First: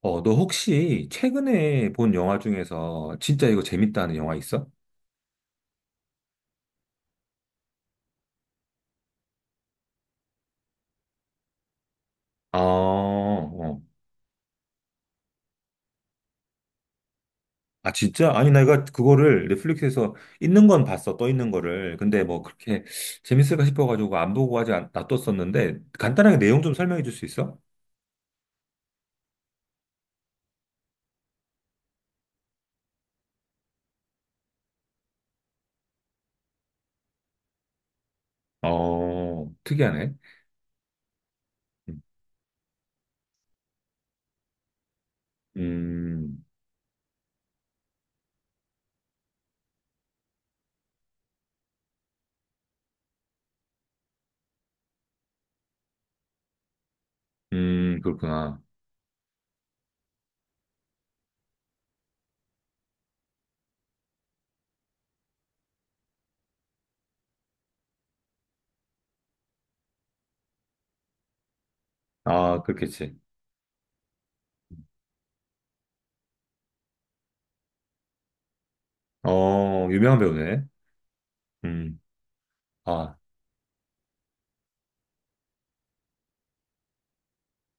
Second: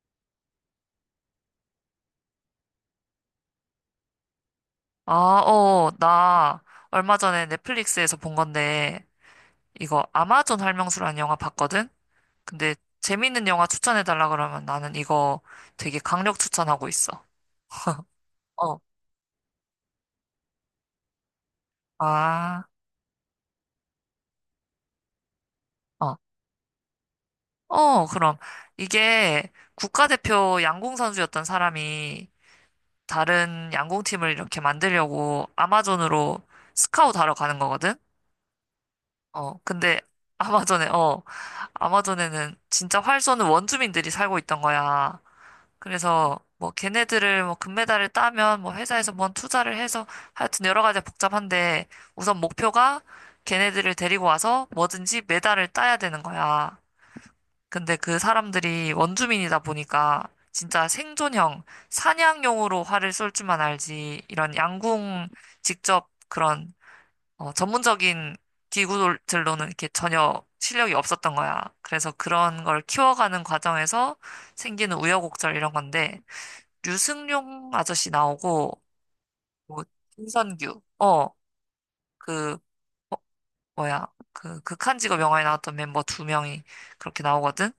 어, 너 혹시 최근에 본 영화 중에서 진짜 이거 재밌다는 영화 있어? 아, 나 얼마 전에 넷플릭스에서 본 건데, 이거 아마존 할명수라는 영화 봤거든? 아, 근데 재밌는 영화 어. 추천해달라 그러면 나는 이거 되게 강력 추천하고 있어. 아, 진짜? 아니, 어, 내가 그거를 넷플릭스에서 있는 건 봤어, 떠 있는 거를. 근데 뭐 아, 그렇게 재밌을까 싶어가지고 안 보고 놔뒀었는데, 어, 간단하게 내용 좀 설명해 줄 수 있어? 어, 그럼. 이게 국가대표 양궁 선수였던 사람이 다른 양궁팀을 이렇게 만들려고 아마존으로 스카웃하러 가는 거거든? 어, 근데 특이하네. 아마존에, 어, 음. 아마존에는 진짜 활쏘는 원주민들이 살고 있던 거야. 그래서 음. 뭐 걔네들을 뭐 금메달을 따면 뭐 회사에서 뭔 투자를 해서 하여튼 여러 가지 복잡한데 우선 목표가 걔네들을 데리고 와서 뭐든지 메달을 따야 되는 거야. 근데 음. 그 그렇구나. 사람들이 원주민이다 보니까 진짜 생존형 사냥용으로 활을 쏠 줄만 알지 이런 양궁 직접 그런 전문적인 기구들로는 이렇게 전혀 실력이 없었던 거야. 그래서 아, 그런 걸 그렇겠지. 키워가는 과정에서 생기는 우여곡절 이런 건데 류승룡 아저씨 나오고 뭐 어, 유명한 배우네. 김선규 음. 그 아. 뭐야 그 극한직업 영화에 나왔던 멤버 두 명이 그렇게 나오거든.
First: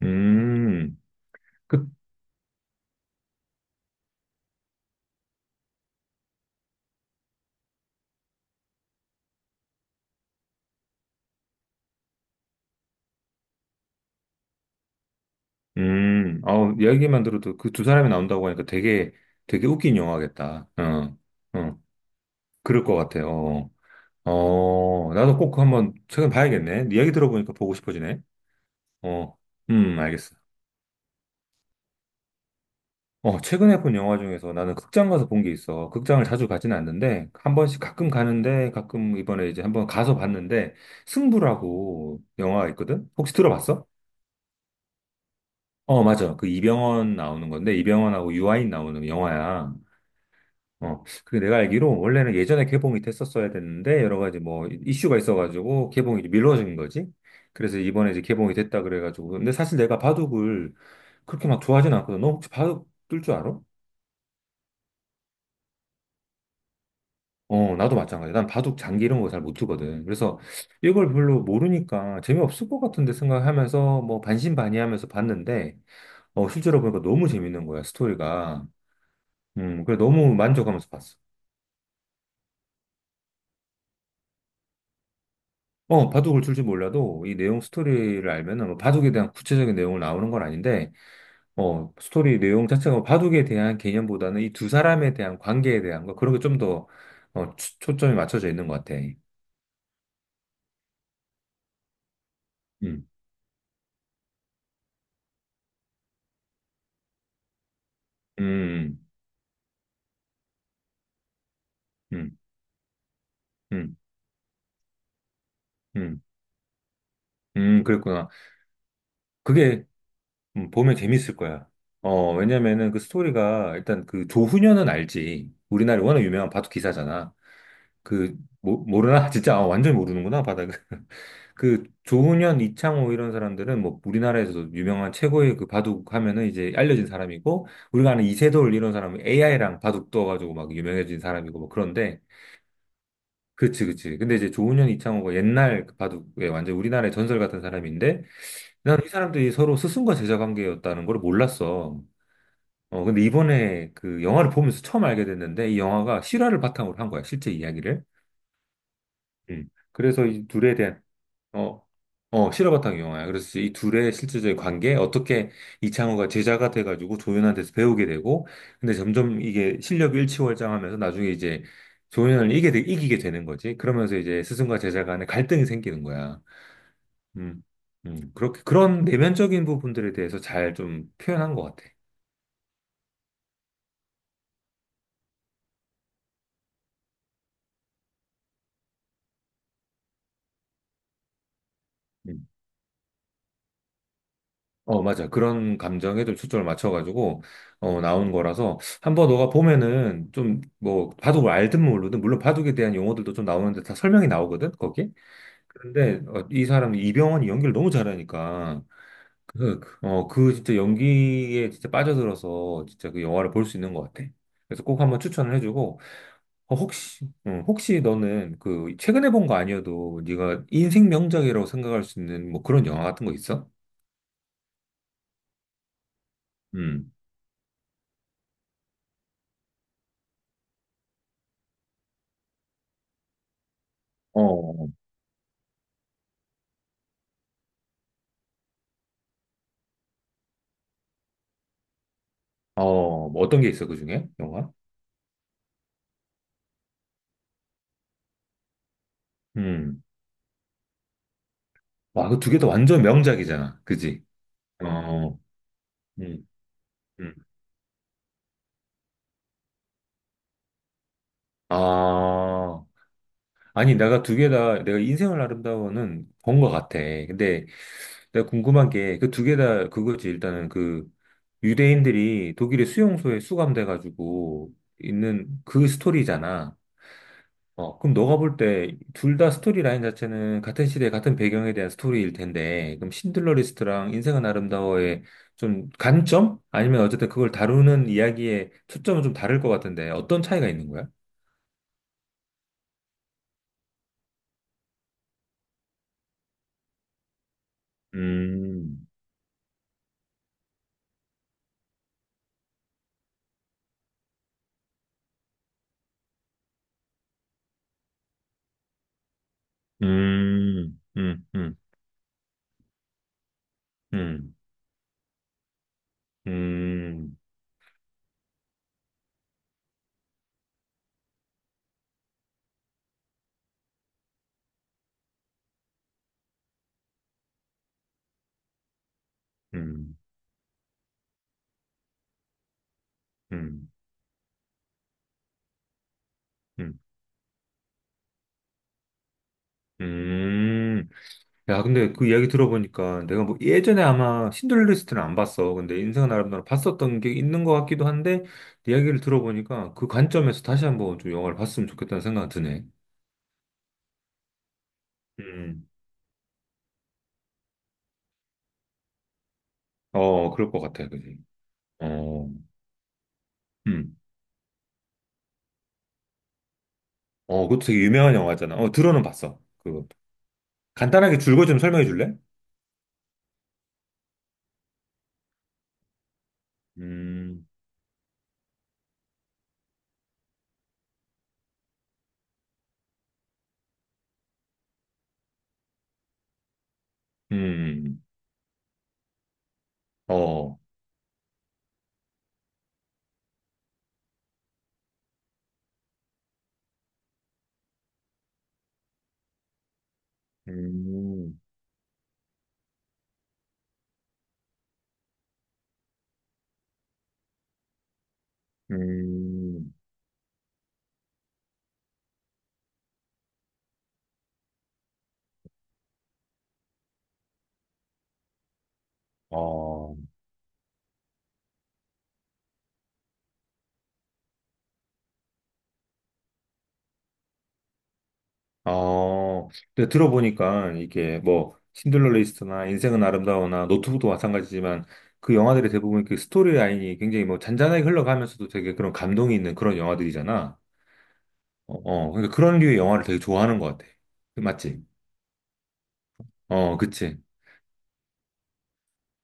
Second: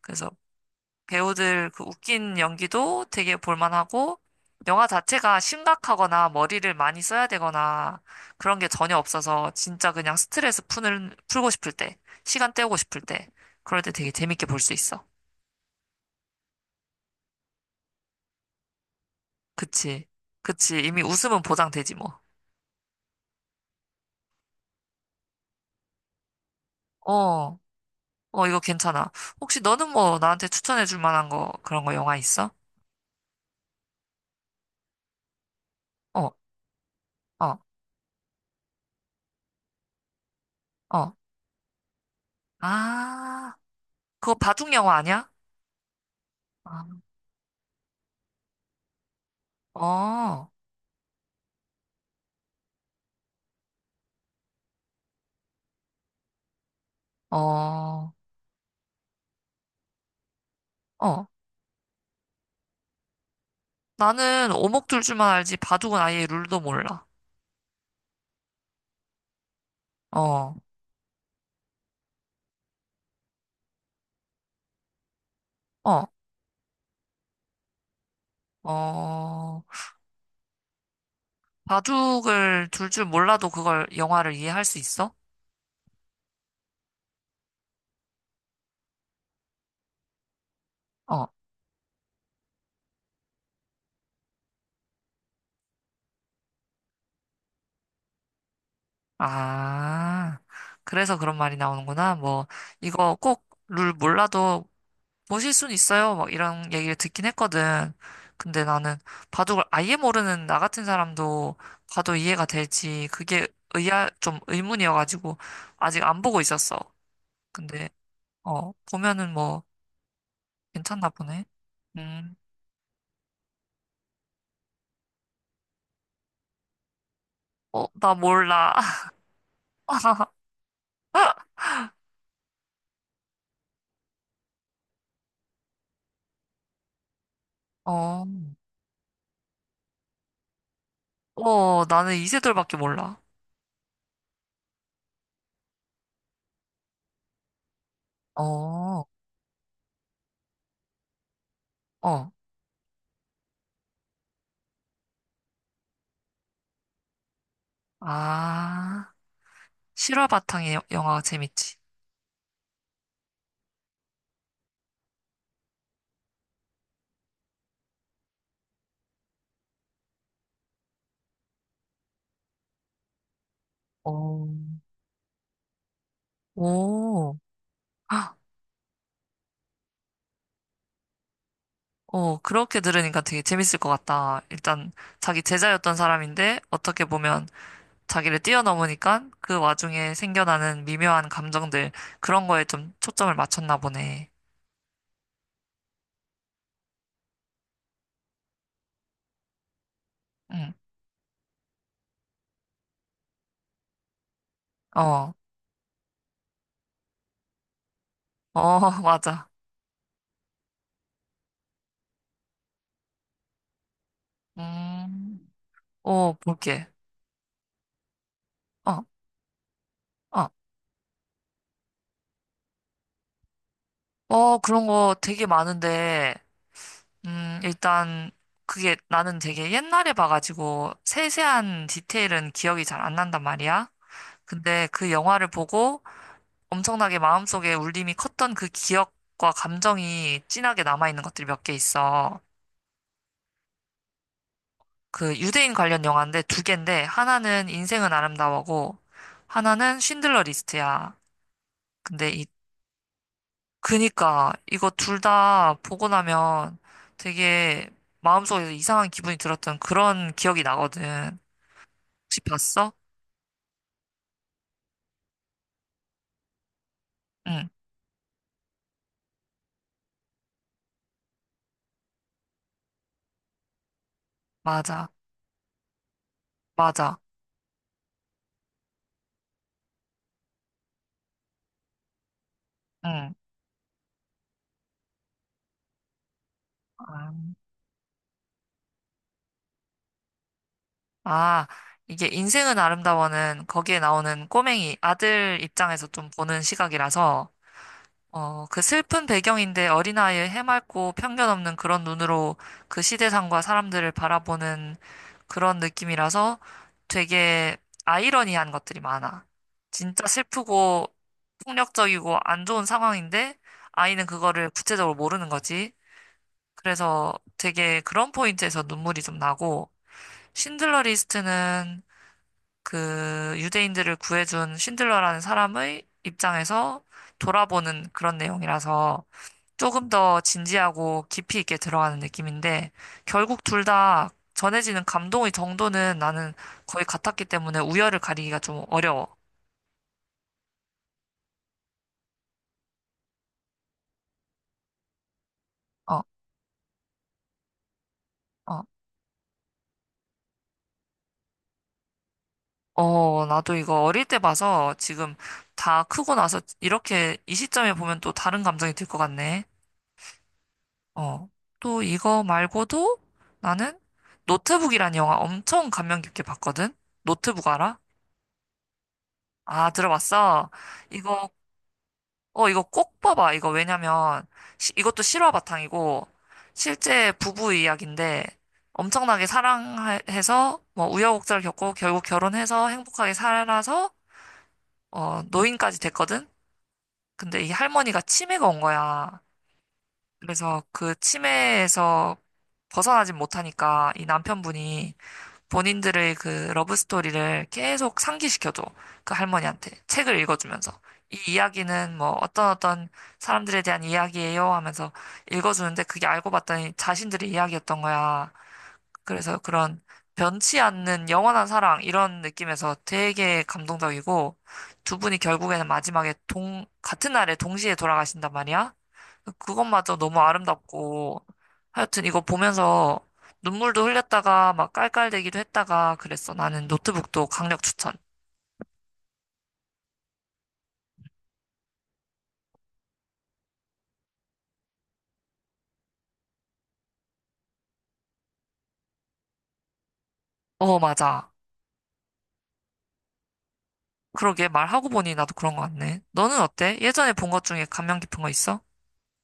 그래서 음. 배우들 그 그, 웃긴 연기도 되게 볼만하고 영화 자체가 심각하거나 머리를 많이 써야 되거나 그런 게 전혀 없어서 진짜 그냥 스트레스 푸는 풀고 싶을 때 시간 때우고 싶을 때 그럴 때 되게 재밌게 볼 수 있어. 아, 이야기만 들어도 그 두 사람이 나온다고 하니까 되게, 되게 웃긴 그치 영화겠다. 그치 이미 어, 웃음은 어, 보장되지 뭐. 그럴 것 같아요. 어, 어, 나도 꼭 한번 최근 봐야겠네. 이야기 들어보니까 어. 보고 싶어지네. 어, 이거 괜찮아. 어, 혹시 너는 뭐 알겠어. 나한테 추천해줄 만한 거, 그런 거 영화 있어? 어, 최근에 본 영화 중에서 나는 극장 가서 본 게 있어. 극장을 어, 자주 가진 않는데, 한 어, 번씩 가끔 가는데, 가끔 이번에 이제 한번 가서 봤는데, 어. 승부라고 영화가 있거든? 혹시 아, 들어봤어? 그거 바둑 영화 아니야? 어, 맞아. 그 아, 이병헌 나오는 건데, 이병헌하고 유아인 나오는 영화야. 어, 어, 그게 내가 알기로 원래는 예전에 개봉이 됐었어야 됐는데 여러 가지 뭐 이슈가 있어가지고 개봉이 이제 미뤄진 거지. 그래서 이번에 어, 이제 개봉이 됐다 그래가지고. 근데 사실 내가 바둑을 어. 그렇게 막 좋아하진 않거든. 너 혹시 바둑 뜰 줄 알아? 나는 오목둘줄만 알지 바둑은 아예 룰도 몰라. 어, 나도 마찬가지야. 난 바둑 장기 이런 거 잘 못 두거든. 그래서 어, 이걸 별로 모르니까 재미없을 것 같은데 생각하면서 뭐 반신반의하면서 봤는데 어, 어, 실제로 보니까 너무 재밌는 거야, 스토리가. 어. 그래 너무 만족하면서 봤어. 바둑을 둘 줄 몰라도 그걸 영화를 이해할 수 있어? 어, 바둑을 둘지 몰라도 이 내용 스토리를 알면은 뭐 바둑에 대한 구체적인 내용을 나오는 건 아닌데, 어, 어, 스토리 내용 자체가 뭐 바둑에 대한 개념보다는 이 두 사람에 대한 관계에 대한 거, 그런 게 좀 더, 어, 초점이 맞춰져 있는 것 같아. 아. 그래서 그런 말이 나오는구나. 뭐, 음. 이거 꼭 룰 몰라도 모실 순 있어요. 막 이런 얘기를 듣긴 했거든. 근데 나는 음. 바둑을 아예 모르는 나 같은 사람도 봐도 음. 이해가 될지 그게 음. 의아 좀 의문이어가지고 아직 안 음. 보고 있었어. 음. 근데 그랬구나. 보면은 뭐 그게 보면 괜찮나 재밌을 보네. 거야. 어, 음, 왜냐면은 그 스토리가 일단 그 조훈현은 알지. 우리나라에 워낙 유명한 바둑 기사잖아. 어, 나 그 몰라. 모르나? 진짜 아, 완전히 모르는구나 바닥을. 그 조훈현, 이창호 이런 사람들은 뭐 우리나라에서도 유명한 최고의 그 바둑 하면은 이제 알려진 사람이고 우리가 어, 아는 이세돌 이런 사람은 AI랑 바둑 떠가지고 막 유명해진 사람이고 뭐 어, 나는 그런데 이세돌밖에 몰라. 그치 그치. 근데 이제 조훈현, 이창호가 옛날 그 바둑에 완전 우리나라의 전설 같은 사람인데 어, 나는 이 사람들이 서로 스승과 제자 관계였다는 걸 몰랐어. 어, 어, 근데 이번에 그 영화를 보면서 처음 알게 됐는데 이 영화가 실화를 바탕으로 한 거야, 실제 이야기를. 아, 음. 그래서 실화 이 바탕의 둘에 대한 영화가 재밌지. 어, 어, 실화바탕 영화야. 그래서 이 둘의 실제적인 관계, 어떻게 이창호가 제자가 돼가지고 조연한테서 배우게 되고, 근데 점점 이게 실력이 일치월장하면서 나중에 이제 조연을 이기게, 이기게 되는 거지. 그러면서 이제 어, 스승과 제자 간에 갈등이 생기는 거야. 오. 음, 그렇게, 그런 내면적인 부분들에 대해서 잘 좀 표현한 것 같아. 어, 그렇게 들으니까 되게 재밌을 것 같다. 일단 자기 제자였던 사람인데 어떻게 보면 자기를 뛰어넘으니까 그 와중에 생겨나는 미묘한 감정들 그런 거에 좀 초점을 맞췄나 보네. 어, 맞아. 그런 감정에 좀 초점을 맞춰가지고, 어, 나온 거라서, 한번 너가 보면은, 좀, 응. 뭐, 바둑을 알든 모르든, 물론 바둑에 대한 용어들도 좀 나오는데 다 설명이 나오거든, 거기? 어. 그런데, 어, 이 사람, 이병헌이 연기를 너무 어, 잘하니까, 맞아. 그, 어, 그 진짜 연기에 진짜 빠져들어서, 진짜 그 영화를 볼 수 있는 것 같아. 그래서 꼭 한번 음. 추천을 해주고, 어, 어, 볼게. 혹시, 응, 혹시 너는 그, 어, 최근에 본 거 아니어도, 어. 네가 인생 명작이라고 생각할 수 있는 뭐 그런 영화 같은 거 있어? 어, 그런 거 되게 많은데 음. 일단 그게 나는 되게 옛날에 봐가지고 세세한 디테일은 기억이 잘 안 난단 말이야. 근데 어. 그 영화를 보고 엄청나게 마음속에 울림이 컸던 그 기억과 감정이 진하게 남아있는 것들이 몇 개 있어. 어, 뭐 어떤 게 있어, 그 중에? 영화? 그 유대인 관련 영화인데 두 개인데 하나는 인생은 아름다워고 하나는 음. 쉰들러 리스트야. 와, 근데 그 이 두 개 다 완전 명작이잖아. 그지? 그니까 이거 둘 어. 다 보고 음. 나면 음. 되게 마음속에서 이상한 기분이 들었던 그런 기억이 나거든. 혹시 아, 봤어? 아니, 내가 두 개 다, 내가 인생을 아름다워는 본 것 같아. 근데 응, 내가 궁금한 게, 그 두 개 다 그거지. 일단은 그 유대인들이 독일의 수용소에 수감돼가지고 맞아, 있는 그 스토리잖아. 맞아, 어, 그럼 너가 볼 때 둘 다 스토리 라인 자체는 같은 시대, 같은 배경에 대한 스토리일 텐데, 그럼 응. 신들러 리스트랑 인생은 아름다워의 좀 관점? 아니면 어쨌든 그걸 다루는 이야기의 초점은 좀 다를 것 같은데, 어떤 차이가 있는 거야? 아, 이게 인생은 아름다워는 거기에 나오는 꼬맹이 아들 입장에서 좀 보는 시각이라서, 어, 그 음. 슬픈 배경인데 어린아이의 해맑고 편견 없는 그런 눈으로 그 시대상과 사람들을 바라보는 그런 느낌이라서 되게 아이러니한 것들이 많아. 진짜 음. 슬프고 음. 음. 폭력적이고 안 좋은 상황인데 아이는 음. 그거를 구체적으로 모르는 거지. 그래서 음. 되게 그런 포인트에서 눈물이 좀 나고, 신들러 리스트는 그 유대인들을 구해준 신들러라는 사람의 입장에서 돌아보는 그런 내용이라서 조금 음. 더 진지하고 깊이 있게 들어가는 느낌인데 결국 둘 음. 다 전해지는 감동의 정도는 나는 음. 거의 같았기 때문에 우열을 가리기가 좀 어려워. 음. 야, 근데 그 이야기 들어보니까 내가 뭐 예전에 아마 신들리스트는 안 봤어. 근데 어, 인생은 아름다워 봤었던 게 있는 것 같기도 한데 어, 이야기를 들어보니까 그 관점에서 다시 한번 좀 영화를 봤으면 좋겠다는 생각이 드네. 어, 나도 이거 어릴 때 봐서 지금 음. 다 크고 나서 이렇게 이 시점에 보면 또 다른 감정이 들 것 같네. 어, 그럴 것 같아. 그지? 어. 또 이거 어. 말고도 나는 음. 노트북이란 영화 엄청 감명 깊게 봤거든? 노트북 어, 그것도 알아? 되게 유명한 영화잖아. 어, 들어는 봤어. 아, 그거. 들어봤어? 간단하게 이거, 줄거 좀 설명해 줄래? 이거 꼭 봐봐. 이거 왜냐면, 이것도 실화 바탕이고, 실제 음. 부부 이야기인데, 엄청나게 사랑해서, 뭐, 우여곡절 겪고, 결국 결혼해서 행복하게 살아서, 어, 노인까지 됐거든? 근데 이 할머니가 음. 치매가 온 거야. 어. 그래서 그 치매에서 벗어나진 못하니까 이 남편분이 본인들의 그 러브 스토리를 계속 상기시켜줘. 그 할머니한테 책을 읽어주면서 이 음. 이야기는 뭐 어떤 사람들에 대한 이야기예요 하면서 읽어주는데 그게 알고 봤더니 자신들의 이야기였던 거야. 그래서 음. 그런 변치 않는 영원한 사랑 이런 느낌에서 되게 감동적이고 두 분이 결국에는 마지막에 같은 날에 동시에 돌아가신단 말이야. 그것마저 어. 너무 아름답고 하여튼 이거 보면서 눈물도 흘렸다가 막 깔깔대기도 했다가 그랬어. 나는 노트북도 강력 추천. 어, 근데 들어보니까 이게 뭐 신들러 리스트나 인생은 아름다워나 노트북도 마찬가지지만 그 영화들이 대부분 그 스토리 라인이 굉장히 뭐 잔잔하게 흘러가면서도 되게 그런 감동이 있는 그런 영화들이잖아. 어, 맞아. 어, 어, 그러니까 그런 류의 영화를 되게 좋아하는 것 같아. 그 그러게 맞지? 말하고 보니 나도 그런 것 같네. 너는 어, 어때? 예전에 그치. 본 것 중에 감명 깊은 거 있어?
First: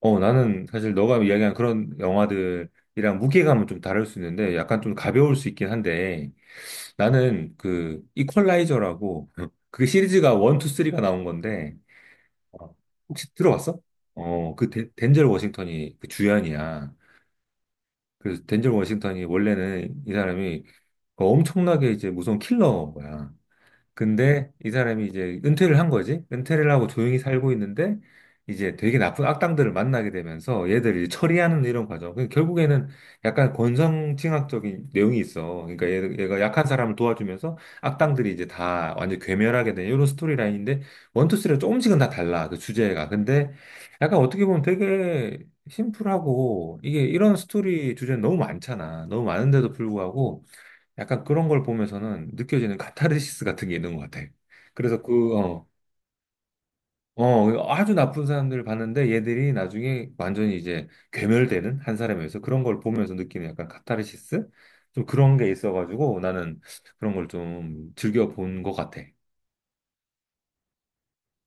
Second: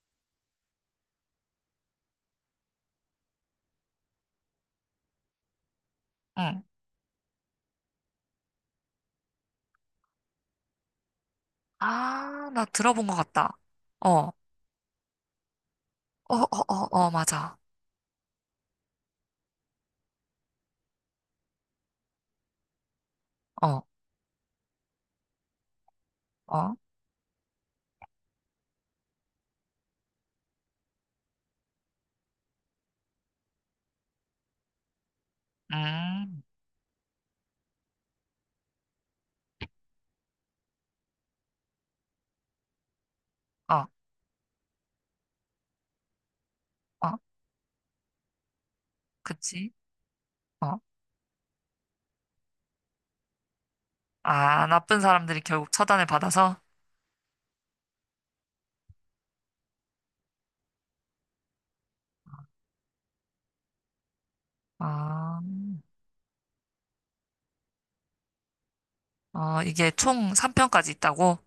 어, 나는 사실 너가 이야기한 그런 영화들이랑 무게감은 좀 다를 수 있는데 약간 좀 가벼울 수 있긴 한데 응. 나는 그 이퀄라이저라고 그게 시리즈가 1, 2, 3가 나온 건데 아, 나 어, 들어본 것 혹시 같다. 들어봤어? 어, 어, 어, 그 덴젤 워싱턴이 그 어, 어, 주연이야. 어, 맞아. 그래서 덴젤 워싱턴이 원래는 이 사람이 그 엄청나게 이제 무서운 킬러인 거야. 어, 근데 이 사람이 이제 은퇴를 한 거지. 은퇴를 어, 하고 조용히 살고 있는데 이제 되게 나쁜 악당들을 만나게 되면서 얘들을 이제 처리하는 이런 과정. 그 결국에는 약간 권선징악적인 내용이 있어. 그러니까 얘가 음, 약한 사람을 도와주면서 악당들이 이제 다 완전 괴멸하게 되는 이런 스토리라인인데 원투쓰리가 조금씩은 다 달라. 그 주제가. 근데 어, 약간 어떻게 보면 되게 심플하고 이게 어, 이런 스토리 주제는 너무 많잖아. 너무 그치, 많은데도 불구하고 어. 약간 그런 걸 보면서는 느껴지는 카타르시스 같은 게 있는 것 같아. 아, 나쁜 그래서 그, 사람들이 어, 결국 처단을 받아서, 어, 아주 나쁜 사람들을 봤는데 얘들이 나중에 완전히 이제 괴멸되는 한 사람에서 그런 걸 보면서 느끼는 약간 카타르시스? 좀 그런 아, 게 있어가지고 나는 그런 걸 좀 즐겨 본 것 같아. 어, 이게 총 3편까지 있다고?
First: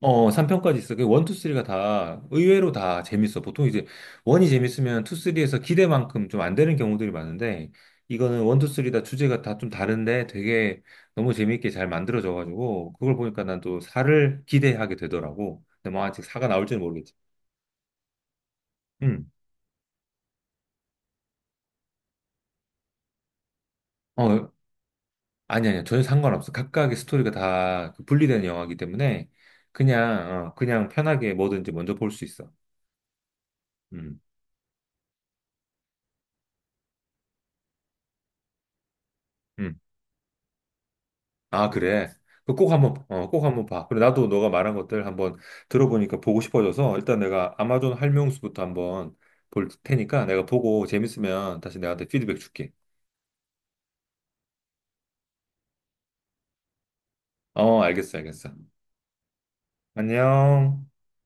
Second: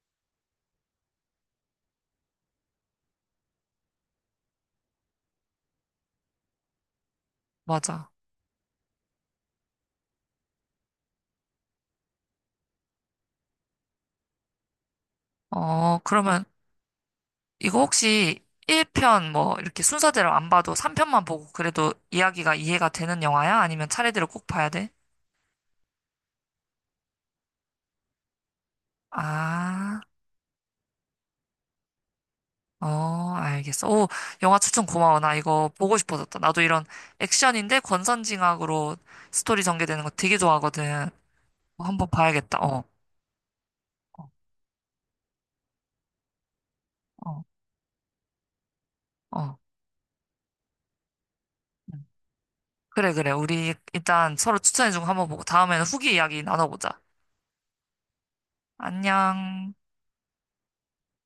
어, 3편까지 있어. 그 1, 2, 3가 다 의외로 다 재밌어. 보통 이제 1이 재밌으면 2, 3에서 기대만큼 좀 안 되는 경우들이 많은데 맞아. 이거는 1, 2, 3 다 주제가 다 좀 다른데 되게 너무 재밌게 잘 만들어져가지고 그걸 보니까 난 또 4를 기대하게 되더라고. 근데 어, 뭐 아직 그러면 4가 나올지는 모르겠지. 이거 혹시 1편 음. 뭐 이렇게 순서대로 안 봐도 3편만 보고 그래도 이야기가 이해가 되는 영화야? 아니면 차례대로 꼭 어, 봐야 돼? 아니 아니 전혀 상관없어. 각각의 스토리가 다그 분리된 영화이기 때문에 아, 그냥 어, 그냥 편하게 뭐든지 먼저 볼 수 있어. 어, 알겠어. 오, 음. 영화 추천 고마워. 나 이거 보고 싶어졌다. 나도 이런 액션인데 권선징악으로 스토리 음. 전개되는 거 되게 좋아하거든. 아, 어, 한번 그래. 봐야겠다. 그꼭 어, 한번, 어, 꼭 한번 봐. 그래, 나도 어, 너가 말한 것들 한번 들어보니까 보고 싶어져서 일단 어, 내가 아마존 할명수부터 한번 어. 볼 테니까 내가 보고 재밌으면 다시 응. 내한테 피드백 줄게. 그래, 그래. 우리 일단 서로 추천해준 거 한번 보고 다음에는 후기 이야기 나눠보자. 어, 알겠어, 알겠어. 안녕. 안녕.